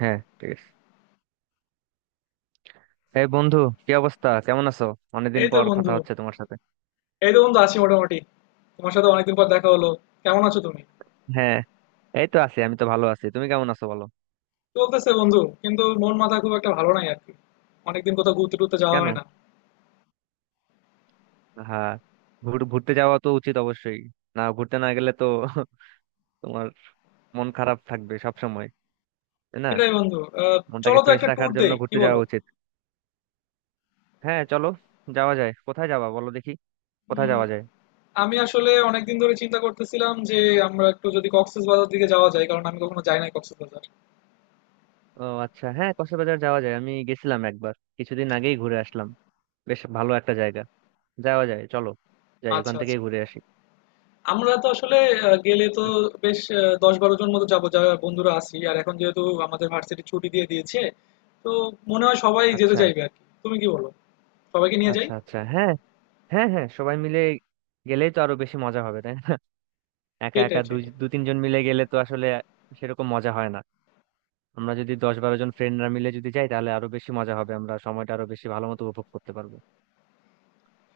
হ্যাঁ, ঠিক আছে। এই বন্ধু, কি অবস্থা? কেমন আছো? অনেকদিন এই তো পর বন্ধু কথা হচ্ছে তোমার সাথে। এই তো বন্ধু আছি মোটামুটি। তোমার সাথে অনেকদিন পর দেখা হলো, কেমন আছো তুমি? হ্যাঁ, এই তো আছি, আমি তো ভালো আছি, তুমি কেমন আছো বলো। চলতেছে বন্ধু, কিন্তু মন মাথা খুব একটা ভালো নাই আর কি। অনেকদিন কোথাও ঘুরতে টুরতে যাওয়া কেন? হয় না। হ্যাঁ, ঘুরতে যাওয়া তো উচিত অবশ্যই। না, ঘুরতে না গেলে তো তোমার মন খারাপ থাকবে সব সময়, তাই না? সেটাই বন্ধু। মনটাকে চলো তো ফ্রেশ একটা ট্যুর রাখার জন্য দেই, কি ঘুরতে বলো? যাওয়া উচিত। হ্যাঁ, চলো, যাওয়া যায়। কোথায় যাবা বলো দেখি, কোথায় উম, যাওয়া যায়? আমি আসলে অনেকদিন ধরে চিন্তা করতেছিলাম যে আমরা একটু যদি কক্সবাজার দিকে যাওয়া যায়, কারণ আমি কখনো যাই নাই কক্সবাজার। ও আচ্ছা, হ্যাঁ কক্সবাজার যাওয়া যায়, আমি গেছিলাম একবার, কিছুদিন আগেই ঘুরে আসলাম। বেশ ভালো একটা জায়গা, যাওয়া যায়, চলো যাই, আচ্ছা ওখান আচ্ছা। থেকেই ঘুরে আসি। আমরা তো আসলে গেলে তো বেশ দশ বারো জন মতো যাবো, যারা বন্ধুরা আছি। আর এখন যেহেতু আমাদের ভার্সিটি ছুটি দিয়ে দিয়েছে, তো মনে হয় সবাই যেতে আচ্ছা, চাইবে আর কি। তুমি কি বলো? সবাইকে নিয়ে যাই। আচ্ছা। আচ্ছা, হ্যাঁ, হ্যাঁ, হ্যাঁ, সবাই মিলে গেলেই তো আরো বেশি মজা হবে, তাই না? একা সেটাই একা দুই সেটাই। তিনজন মিলে গেলে তো আসলে সেরকম মজা হয় না। আমরা যদি 10-12 জন ফ্রেন্ডরা মিলে যদি যাই তাহলে আরো বেশি মজা হবে, আমরা সময়টা আরো বেশি ভালো মতো উপভোগ করতে পারবো।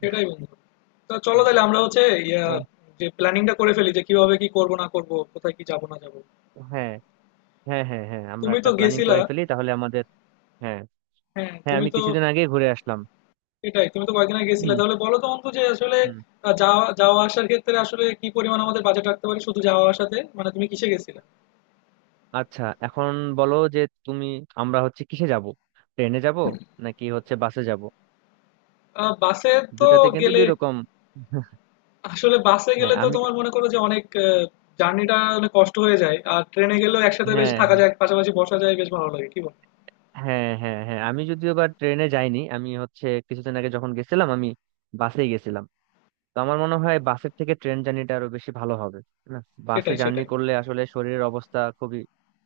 সেটাই বন্ধু। তা চলো হ্যাঁ। তাহলে আমরা হচ্ছে ইয়া তাহলে- যে প্ল্যানিংটা করে ফেলি, যে কিভাবে কি করব না করব, কোথায় কি যাব না যাব। হ্যাঁ, হ্যাঁ, হ্যাঁ, হ্যাঁ, আমরা তুমি তো একটা প্ল্যানিং গেছিলা। করে ফেলি তাহলে আমাদের। হ্যাঁ, হ্যাঁ হ্যাঁ, তুমি আমি তো, কিছুদিন আগে ঘুরে আসলাম। এটাই, তুমি তো কয়েকদিন আগে গেছিলা। হুম। তাহলে বলো তো অন্তু, যে আসলে হুম। যাওয়া যাওয়া আসার ক্ষেত্রে আসলে কি পরিমাণ আমাদের বাজেট রাখতে পারি শুধু যাওয়া আসাতে, মানে তুমি কিসে গেছিলা? আচ্ছা এখন বলো যে তুমি, আমরা হচ্ছে কিসে যাব, ট্রেনে যাব নাকি হচ্ছে বাসে যাব? বাসে। তো দুটাতে কিন্তু গেলে দুই রকম। আসলে বাসে হ্যাঁ গেলে তো, আমি তোমার মনে করো যে জার্নিটা অনেক কষ্ট হয়ে যায়। আর ট্রেনে গেলেও একসাথে বেশ হ্যাঁ থাকা হ্যাঁ যায়, পাশাপাশি বসা যায়, বেশ ভালো লাগে, কি বল? হ্যাঁ হ্যাঁ হ্যাঁ, আমি যদিও বা ট্রেনে যাইনি, আমি হচ্ছে কিছুদিন আগে যখন গেছিলাম, আমি বাসেই গেছিলাম। তো আমার মনে হয় বাসের থেকে ট্রেন জার্নিটা আরো বেশি ভালো হবে। না, বাসে সেটাই জার্নি সেটাই। করলে আসলে শরীরের অবস্থা খুবই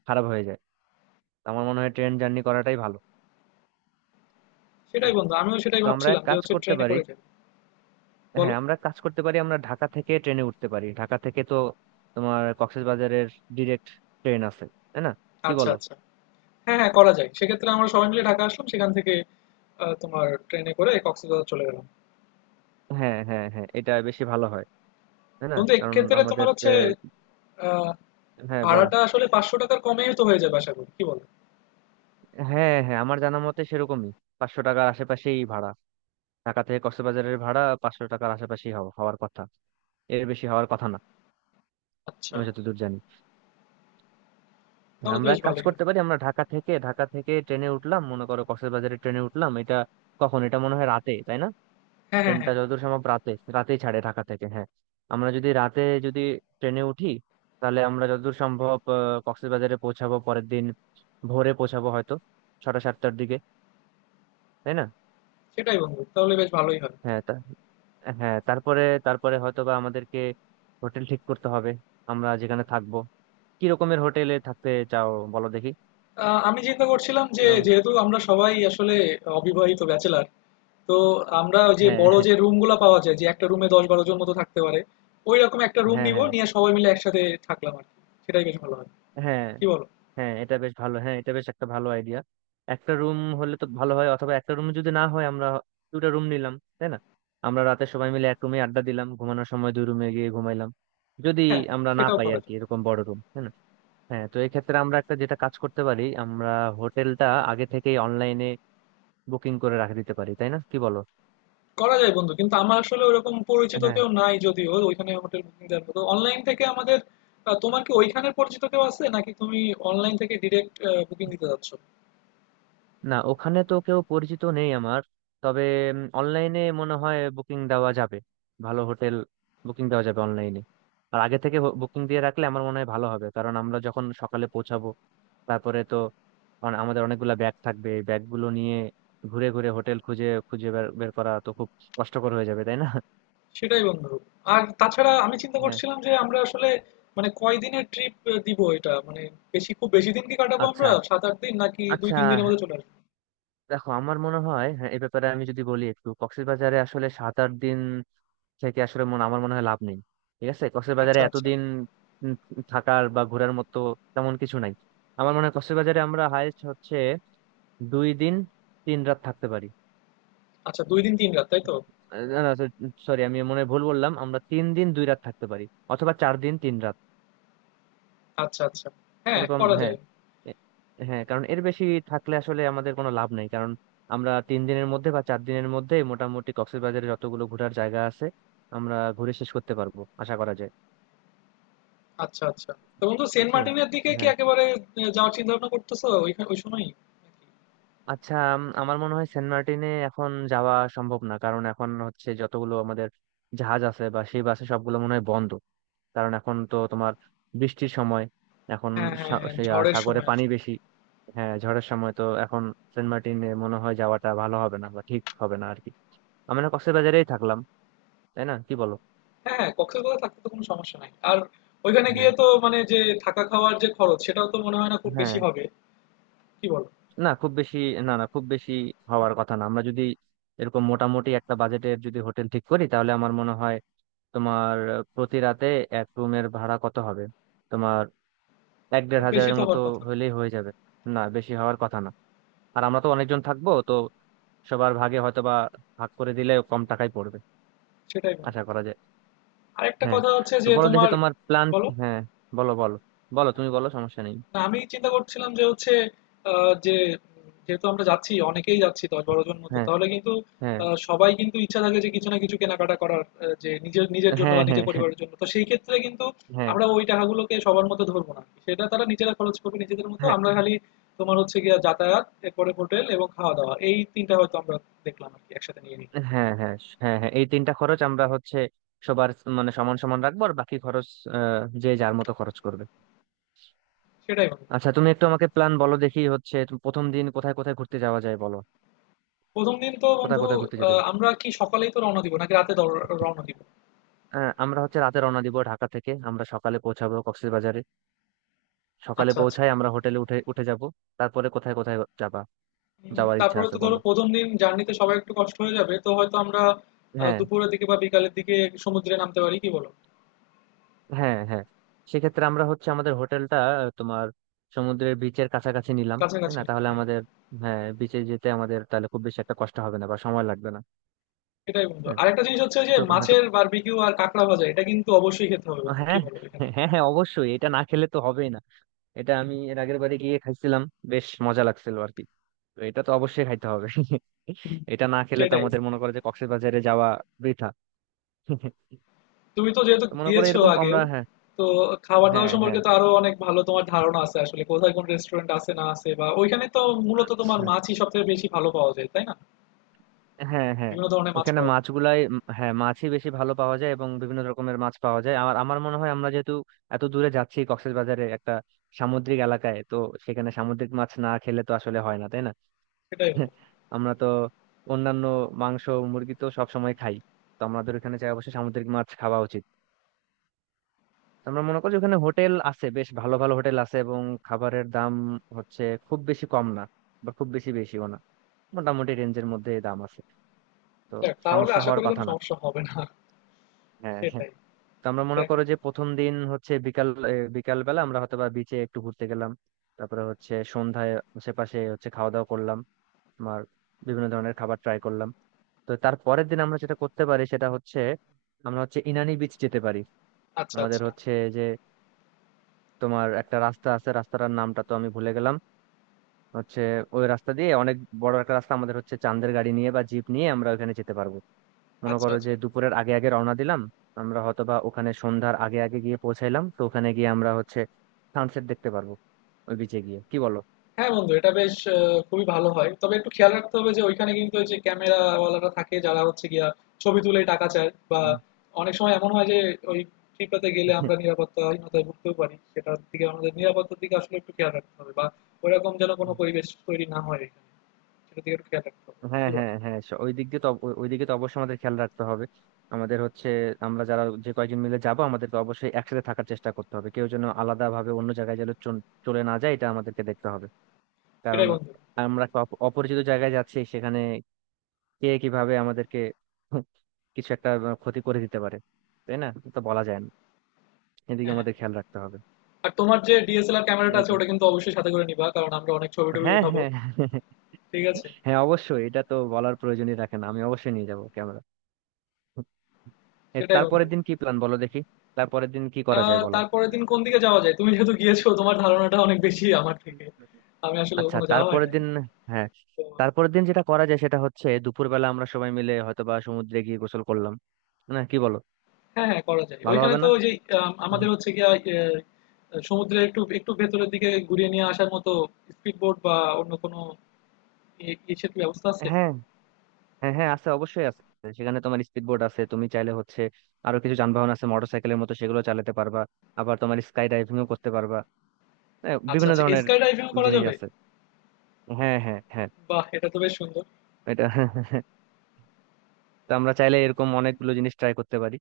খারাপ হয়ে যায়। তো আমার মনে হয় ট্রেন জার্নি করাটাই ভালো। সেটাই হ্যাঁ, বন্ধু, আমিও সেটাই তো আমরা এক ভাবছিলাম যে কাজ হচ্ছে করতে ট্রেনে পারি। করে যাবো। বলো। হ্যাঁ, আমরা এক কাজ করতে পারি, আমরা ঢাকা থেকে ট্রেনে উঠতে পারি, ঢাকা থেকে তো তোমার কক্সবাজারের ডিরেক্ট ট্রেন আছে, তাই না? কি আচ্ছা বলো? আচ্ছা, হ্যাঁ হ্যাঁ, করা যায়। সেক্ষেত্রে আমরা সবাই মিলে ঢাকা আসলাম, সেখান থেকে তোমার ট্রেনে করে কক্সবাজার চলে গেলাম। হ্যাঁ, হ্যাঁ, হ্যাঁ, এটা বেশি ভালো হয়, তাই না? বন্ধু কারণ এক্ষেত্রে তোমার আমাদের হচ্ছে আহ, হ্যাঁ বলো। ভাড়াটা আসলে ৫০০ টাকার কমেই তো হয়ে যাবে আশা করি, কি বলো? হ্যাঁ, হ্যাঁ, আমার জানা মতে সেরকমই, 500 টাকার আশেপাশেই ভাড়া। ঢাকা থেকে কক্সবাজারের ভাড়া 500 টাকার আশেপাশেই হওয়ার কথা, এর বেশি হওয়ার কথা না। আচ্ছা। আমি যতদূর জানি। হ্যাঁ, তাহলে তো আমরা বেশ এক কাজ ভালোই হবে। করতে পারি, আমরা ঢাকা থেকে ঢাকা থেকে ট্রেনে উঠলাম, মনে করো কক্সবাজারের ট্রেনে উঠলাম, এটা কখন? এটা মনে হয় রাতে, তাই না? হ্যাঁ হ্যাঁ ট্রেনটা হ্যাঁ। যতদূর সম্ভব রাতে, রাতেই ছাড়ে ঢাকা থেকে। হ্যাঁ, আমরা যদি রাতে যদি ট্রেনে উঠি, তাহলে আমরা যতদূর সম্ভব কক্সবাজারে পৌঁছাবো পরের দিন ভোরে, পৌঁছাবো হয়তো 6টা-7টার দিকে, তাই না? সেটাই বন্ধু, তাহলে বেশ ভালোই হবে। হ্যাঁ তা- হ্যাঁ, তারপরে তারপরে হয়তো বা আমাদেরকে হোটেল ঠিক করতে হবে। আমরা যেখানে থাকবো, কি রকমের হোটেলে থাকতে চাও বলো দেখি? আমি চিন্তা করছিলাম যে, এরকম। যেহেতু আমরা সবাই আসলে অবিবাহিত ব্যাচেলার, তো আমরা ওই যে হ্যাঁ, বড় যে রুমগুলো পাওয়া যায়, যে একটা রুমে ১০-১২ জন মতো থাকতে পারে, ওই রকম একটা রুম হ্যাঁ, নিব হ্যাঁ, নিয়ে সবাই মিলে একসাথে থাকলাম আর কি। সেটাই বেশ ভালো হয়, হ্যাঁ, কি বলো? হ্যাঁ, এটা বেশ ভালো, হ্যাঁ এটা বেশ একটা ভালো আইডিয়া। একটা রুম হলে তো ভালো হয়, অথবা একটা রুম যদি না হয় আমরা দুটা রুম নিলাম, তাই না? আমরা রাতে সবাই মিলে এক রুমে আড্ডা দিলাম, ঘুমানোর সময় দুই রুমে গিয়ে ঘুমাইলাম, যদি হ্যাঁ আমরা না সেটাও পাই করা আর কি যায় এরকম বড় রুম, তাই না? হ্যাঁ, তো এক্ষেত্রে আমরা একটা যেটা কাজ করতে পারি, আমরা হোটেলটা আগে থেকেই অনলাইনে বুকিং করে রাখে দিতে পারি, তাই না? কি বলো? করা যায় বন্ধু, কিন্তু আমার আসলে ওরকম পরিচিত হ্যাঁ, কেউ নাই যদিও ওইখানে হোটেল বুকিং দেওয়ার মতো অনলাইন থেকে আমাদের। তোমার কি ওইখানের পরিচিত কেউ আছে? নাকি তুমি অনলাইন থেকে ডিরেক্ট বুকিং দিতে যাচ্ছ? না, ওখানে তো কেউ পরিচিত নেই আমার। তবে অনলাইনে মনে হয় বুকিং দেওয়া যাবে, ভালো হোটেল বুকিং দেওয়া যাবে অনলাইনে। আর আগে থেকে বুকিং দিয়ে রাখলে আমার মনে হয় ভালো হবে, কারণ আমরা যখন সকালে পৌঁছাবো তারপরে তো আমাদের অনেকগুলা ব্যাগ থাকবে, এই ব্যাগগুলো নিয়ে ঘুরে ঘুরে হোটেল খুঁজে খুঁজে বের বের করা তো খুব কষ্টকর হয়ে যাবে, তাই না? সেটাই বন্ধু। আর তাছাড়া আমি চিন্তা হ্যাঁ। করছিলাম যে আমরা আসলে মানে কয়দিনের ট্রিপ দিব এটা, মানে বেশি, খুব বেশি দিন কি কাটাবো আচ্ছা, আমরা? সাত আট দিন নাকি দুই আচ্ছা। তিন দিনের মধ্যে চলে আসবো? দেখো আমার মনে হয় হ্যাঁ, এ ব্যাপারে আমি যদি বলি, একটু কক্সবাজারে আসলে 7-8 দিন থেকে আসলে আমার মনে হয় লাভ নেই। ঠিক আছে, কক্সবাজারে আচ্ছা, আচ্ছা। এতদিন উম থাকার বা ঘোরার মতো তেমন কিছু নাই। আমার মনে হয় কক্সবাজারে আমরা হায়েস্ট হচ্ছে 2 দিন 3 রাত থাকতে পারি। আচ্ছা ২ দিন ৩ রাত, তাই তো? না, না, সরি, আমি মনে হয় ভুল বললাম, আমরা 3 দিন 2 রাত থাকতে পারি, অথবা 4 দিন 3 রাত আচ্ছা, আচ্ছা। হ্যাঁ, এরকম। করা হ্যাঁ। যায়। এ- হ্যাঁ, কারণ এর বেশি থাকলে আসলে আমাদের কোনো লাভ নেই, কারণ আমরা 3 দিনের মধ্যে বা 4 দিনের মধ্যে মোটামুটি কক্সবাজারে যতগুলো ঘোরার জায়গা আছে আমরা ঘুরে শেষ করতে পারবো আশা করা যায়। আচ্ছা, আচ্ছা। তো বন্ধু সেন্ট বুঝছো? মার্টিনের দিকে কি হ্যাঁ। একেবারে যাওয়ার চিন্তাভাবনা করতেছো ওইখানে ওই সময়ই? নাকি? আচ্ছা আমার মনে হয় সেন্ট মার্টিনে এখন যাওয়া সম্ভব না, কারণ এখন হচ্ছে যতগুলো আমাদের জাহাজ আছে বা সেই বাসে সবগুলো মনে হয় বন্ধ, কারণ এখন তো তোমার বৃষ্টির সময় এখন। হ্যাঁ, হ্যাঁ, হ্যাঁ, ঝড়ের সাগরে সময় পানি আসলে। বেশি। হ্যাঁ, ঝড়ের সময় তো এখন, সেন্ট মার্টিনে মনে হয় যাওয়াটা ভালো হবে না বা ঠিক হবে না আর কি, আমরা কক্সবাজারেই থাকলাম, তাই না? কি বলো? হ্যাঁ, হ্যাঁ, কক্সবাজারে থাকতে তো কোনো সমস্যা নাই। আর ওইখানে হ্যাঁ, গিয়ে তো মানে যে থাকা খাওয়ার যে খরচ সেটাও তো মনে হয় না খুব বেশি হ্যাঁ, হবে। কি বলো? না খুব বেশি না, না খুব বেশি হওয়ার কথা না। আমরা যদি এরকম মোটামুটি একটা বাজেটের যদি হোটেল ঠিক করি তাহলে আমার মনে হয় তোমার প্রতি রাতে এক রুমের ভাড়া কত হবে তোমার, এক দেড় খুব বেশি হাজারের তো মতো হওয়ার কথা না। হইলেই হয়ে যাবে। না, বেশি হওয়ার কথা না। আর আমরা তো অনেকজন থাকবো তো সবার ভাগে হয়তো বা ভাগ করে দিলে কম টাকায় পড়বে সেটাই বন্ধু। আশা করা যায়। আরেকটা হ্যাঁ, কথা হচ্ছে তো যে বলো দেখি তোমার, তোমার প্ল্যান। বলো? হ্যাঁ, বলো, বলো, বলো, তুমি বলো, সমস্যা নেই। না আমি চিন্তা করছিলাম যে হচ্ছে আহ, যে যেহেতু আমরা যাচ্ছি, অনেকেই যাচ্ছি ১০-১২ জন মতো, হ্যাঁ, তাহলে কিন্তু হ্যাঁ, সবাই কিন্তু ইচ্ছা থাকে যে কিছু না কিছু কেনাকাটা করার যে নিজের নিজের জন্য হ্যাঁ, বা নিজের হ্যাঁ, পরিবারের জন্য। তো সেই ক্ষেত্রে কিন্তু হ্যাঁ, আমরা ওই টাকাগুলোকে সবার মতো ধরবো না, সেটা তারা নিজেরা খরচ করবে নিজেদের মতো। হ্যাঁ, আমরা খালি তোমার হচ্ছে গিয়ে যাতায়াত, এরপরে হোটেল এবং খাওয়া দাওয়া, এই তিনটা হয়তো আমরা দেখলাম আর কি, একসাথে নিয়ে নিই। হ্যাঁ, হ্যাঁ, হ্যাঁ, হ্যাঁ, এই তিনটা খরচ আমরা হচ্ছে সবার, মানে সমান সমান রাখবো, আর বাকি খরচ যে যার মতো খরচ করবে। সেটাই বন্ধু। আচ্ছা তুমি একটু আমাকে প্ল্যান বলো দেখি হচ্ছে তুমি প্রথম দিন কোথায় কোথায় ঘুরতে যাওয়া যায় বলো। প্রথম দিন তো কোথায় বন্ধু, কোথায় ঘুরতে যেতে আমরা কি সকালেই তো রওনা দিব নাকি রাতে রওনা দিব? আমরা হচ্ছে রাতে রওনা দিব ঢাকা থেকে, আমরা সকালে পৌঁছাবো কক্সবাজারে। সকালে আচ্ছা আচ্ছা। পৌঁছায় আমরা হোটেলে উঠে উঠে যাব। তারপরে কোথায় কোথায় যাবা, যাওয়ার ইচ্ছা তারপরে আছে তো ধরো বলো? ১ম দিন জার্নিতে সবার একটু কষ্ট হয়ে যাবে, তো হয়তো আমরা হ্যাঁ, দুপুরের দিকে বা বিকালের দিকে সমুদ্রে নামতে পারি, কি বলো? হ্যাঁ, হ্যাঁ, সেক্ষেত্রে আমরা হচ্ছে আমাদের হোটেলটা তোমার সমুদ্রের বিচের কাছাকাছি নিলাম, তাই কাছাকাছি। না? তাহলে হ্যাঁ। আমাদের হ্যাঁ, বিচে যেতে আমাদের তাহলে খুব বেশি একটা কষ্ট হবে না বা সময় লাগবে না। এটাই বন্ধু, হ্যাঁ, আরেকটা জিনিস হচ্ছে যে তো হ্যাঁ তো- মাছের বারবিকিউ আর কাঁকড়া ভাজা, এটা কিন্তু অবশ্যই খেতে হবে বন্ধু, কি হ্যাঁ, বলো এখানে? হ্যাঁ, হ্যাঁ, অবশ্যই এটা না খেলে তো হবেই না। এটা আমি এর আগের বারে গিয়ে খাইছিলাম, বেশ মজা লাগছিল আর কি, তো এটা তো অবশ্যই খাইতে হবে। এটা না খেলে তো সেটাই। আমাদের মনে করে যে কক্সবাজারে যাওয়া বৃথা। তুমি তো যেহেতু তো মনে করে গিয়েছো এরকম আগেও, আমরা হ্যাঁ, তো খাবার দাবার হ্যাঁ, সম্পর্কে হ্যাঁ, তো আরো অনেক ভালো তোমার ধারণা আছে আসলে কোথায় কোন রেস্টুরেন্ট আছে না আছে, বা ওইখানে তো মূলত তোমার আচ্ছা, মাছই সব থেকে বেশি ভালো পাওয়া যায়, তাই না? হ্যাঁ, হ্যাঁ, বিভিন্ন ধরনের মাছ ওখানে পাওয়া যায়। মাছগুলাই হ্যাঁ মাছই বেশি ভালো পাওয়া যায় এবং বিভিন্ন রকমের মাছ পাওয়া যায়। আমার আমার মনে হয় আমরা যেহেতু এত দূরে যাচ্ছি কক্সবাজারে একটা সামুদ্রিক এলাকায় তো, সেখানে সামুদ্রিক মাছ না খেলে তো আসলে হয় না, তাই না? সেটাই বন্ধু। আমরা তো অন্যান্য মাংস মুরগি তো সবসময় খাই, তো আমাদের ওখানে চাই অবশ্যই সামুদ্রিক মাছ খাওয়া উচিত। তো আমরা মনে করি যে ওখানে হোটেল আছে, বেশ ভালো ভালো হোটেল আছে এবং খাবারের দাম হচ্ছে খুব বেশি কম না বা খুব বেশি বেশিও না, মোটামুটি রেঞ্জের মধ্যে দাম আছে তো, যাক, তাহলে সমস্যা আশা হওয়ার করি কোনো কথা না। সমস্যা হবে না। হ্যাঁ, হ্যাঁ, সেটাই তো আমরা মনে দেখা। করো যে প্রথম দিন হচ্ছে বিকাল, বিকাল বেলা আমরা হয়তো বা বিচে একটু ঘুরতে গেলাম, তারপরে হচ্ছে সন্ধ্যায় আশেপাশে হচ্ছে খাওয়া দাওয়া করলাম। আমার বিভিন্ন ধরনের খাবার ট্রাই করলাম। তো তার পরের দিন আমরা যেটা করতে পারি সেটা হচ্ছে আমরা হচ্ছে ইনানি বিচ যেতে পারি। আচ্ছা, আমাদের আচ্ছা। হচ্ছে যে তোমার একটা রাস্তা আছে, রাস্তাটার নামটা তো আমি ভুলে গেলাম, হচ্ছে ওই রাস্তা দিয়ে অনেক বড় একটা রাস্তা, আমাদের হচ্ছে চাঁদের গাড়ি নিয়ে বা জিপ নিয়ে আমরা ওখানে যেতে পারবো। মনে আচ্ছা, করো যে আচ্ছা। দুপুরের আগে আগে রওনা দিলাম, আমরা হয়তো বা ওখানে সন্ধ্যার আগে আগে গিয়ে পৌঁছাইলাম, তো ওখানে গিয়ে আমরা হচ্ছে সানসেট দেখতে পারবো ওই বিচে গিয়ে। কি বলো? হ্যাঁ বন্ধু, এটা বেশ খুবই ভালো হয়। তবে একটু খেয়াল রাখতে হবে যে ঐখানে কিন্তু ওই যে ক্যামেরাওয়ালারা থাকে, যারা হচ্ছে গিয়া ছবি তুলে টাকা চায়, বা অনেক সময় এমন হয় যে ওই ট্রিপটাতে গেলে হুম। আমরা নিরাপত্তাহীনতায় ভুগতেও পারি। সেটার দিকে আমাদের, নিরাপত্তার দিকে আসলে একটু খেয়াল রাখতে হবে, বা ওইরকম যেন কোনো পরিবেশ তৈরি না হয় এখানে। সেটার দিকে একটু খেয়াল রাখতে হবে। কি হ্যাঁ, বলো? হ্যাঁ, হ্যাঁ, ওই দিক দিয়ে তো ওই দিকে তো অবশ্যই আমাদের খেয়াল রাখতে হবে। আমাদের হচ্ছে আমরা যারা যে কয়েকজন মিলে যাব আমাদেরকে অবশ্যই একসাথে থাকার চেষ্টা করতে হবে, কেউ যেন আলাদা ভাবে অন্য জায়গায় যেন চলে না যায়, এটা আমাদেরকে দেখতে হবে। সেটাই কারণ বন্ধু। আমরা একটা অপরিচিত জায়গায় যাচ্ছি, সেখানে কে কিভাবে আমাদেরকে কিছু একটা ক্ষতি করে দিতে পারে, তাই না? এটা তো বলা যায় না, এদিকে হ্যাঁ, হ্যাঁ। আমাদের খেয়াল রাখতে হবে। আর তোমার যে DSLR ক্যামেরাটা এই আছে, তো, ওটা কিন্তু অবশ্যই সাথে করে নিবা। কারণ আমরা অনেক ছবি-টবি হ্যাঁ, উঠাবো। হ্যাঁ, হ্যাঁ, ঠিক আছে? হ্যাঁ, অবশ্যই এটা তো বলার প্রয়োজনই রাখে না, আমি অবশ্যই নিয়ে যাবো ক্যামেরা। এ, সেটাই বন্ধু। তারপরের দিন কি প্ল্যান বলো দেখি, তারপরের দিন কি করা যায় বলো? তারপরের দিন কোন দিকে যাওয়া যায়? তুমি যেহেতু গিয়েছো, তোমার ধারণাটা অনেক বেশি আমার থেকে। আমি আসলে আচ্ছা, কখনো যাওয়া হয় তারপরের নাই। দিন হ্যাঁ, তো তারপরের দিন যেটা করা যায় সেটা হচ্ছে দুপুরবেলা আমরা সবাই মিলে হয়তোবা সমুদ্রে গিয়ে গোসল করলাম, না কি বলো? হ্যাঁ, হ্যাঁ করা যায়। ভালো ওইখানে হবে তো না? ওই যে আমাদের হচ্ছে গিয়া সমুদ্রের একটু একটু ভেতরের দিকে ঘুরিয়ে নিয়ে আসার মতো স্পিডবোট বা অন্য কোনো ইসের কি ব্যবস্থা আছে? হ্যাঁ, হ্যাঁ, হ্যাঁ, আছে, অবশ্যই আছে। সেখানে তোমার স্পিড বোট আছে, তুমি চাইলে হচ্ছে আরো কিছু যানবাহন আছে মোটরসাইকেলের মতো সেগুলো চালাতে পারবা। আবার তোমার স্কাই ডাইভিংও করতে পারবা। হ্যাঁ, আচ্ছা, বিভিন্ন আচ্ছা, ধরনের স্কাই ডাইভিং ও করা জিনিস যাবে? আছে। হ্যাঁ, হ্যাঁ, হ্যাঁ। বাহ! এটা তো বেশ সুন্দর। এটা তো আমরা চাইলে এরকম অনেকগুলো জিনিস ট্রাই করতে পারি,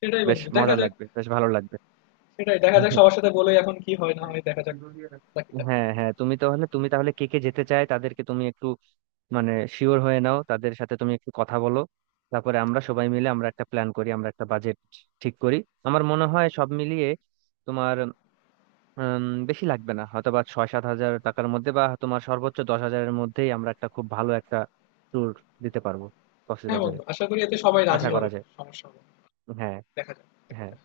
সেটাই বেশ বন্ধু, দেখা মজা যাক। লাগবে, বেশ ভালো লাগবে। সেটাই দেখা যাক, সবার সাথে বলে এখন কি হয় না হয় দেখা যাক বাকিটা। হ্যাঁ, হ্যাঁ, তুমি তাহলে কে কে যেতে চায় তাদেরকে তুমি একটু মানে শিওর হয়ে নাও, তাদের সাথে তুমি একটু কথা বলো, তারপরে আমরা সবাই মিলে আমরা একটা প্ল্যান করি, আমরা একটা বাজেট ঠিক করি। আমার মনে হয় সব মিলিয়ে তোমার বেশি লাগবে না, হয়তো বা 6-7 হাজার টাকার মধ্যে বা তোমার সর্বোচ্চ 10 হাজারের মধ্যেই আমরা একটা খুব ভালো একটা ট্যুর দিতে পারবো হ্যাঁ কক্সবাজারে বন্ধু, আশা করি এতে সবাই আশা রাজি করা হবে। যায়। সমস্যা হবে না। হ্যাঁ। দেখা যাক হ্যাঁ, বাকিটা।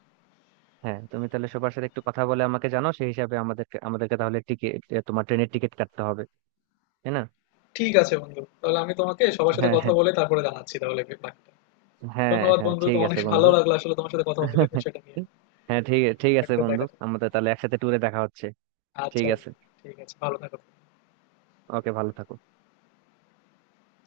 হ্যাঁ, তুমি তাহলে সবার সাথে একটু কথা বলে আমাকে জানো, সেই হিসাবে আমাদেরকে আমাদেরকে তাহলে টিকিট, তোমার ট্রেনের টিকিট কাটতে হবে, তাই না? ঠিক আছে বন্ধু। তাহলে আমি তোমাকে সবার সাথে হ্যাঁ, কথা হ্যাঁ, বলে তারপরে জানাচ্ছি তাহলে বাকিটা। হ্যাঁ, ধন্যবাদ হ্যাঁ, বন্ধু, তো ঠিক অনেক আছে ভালো বন্ধু। লাগলো আসলে তোমার সাথে কথা বলে বিষয়টা নিয়ে। হ্যাঁ, ঠিক ঠিক আছে বাকিটা বন্ধু, দেখা যাবে। আমাদের তাহলে একসাথে ট্যুরে দেখা হচ্ছে। আচ্ছা ঠিক আছে, বন্ধু, ঠিক আছে। ভালো থাকো। ওকে, ভালো থাকো।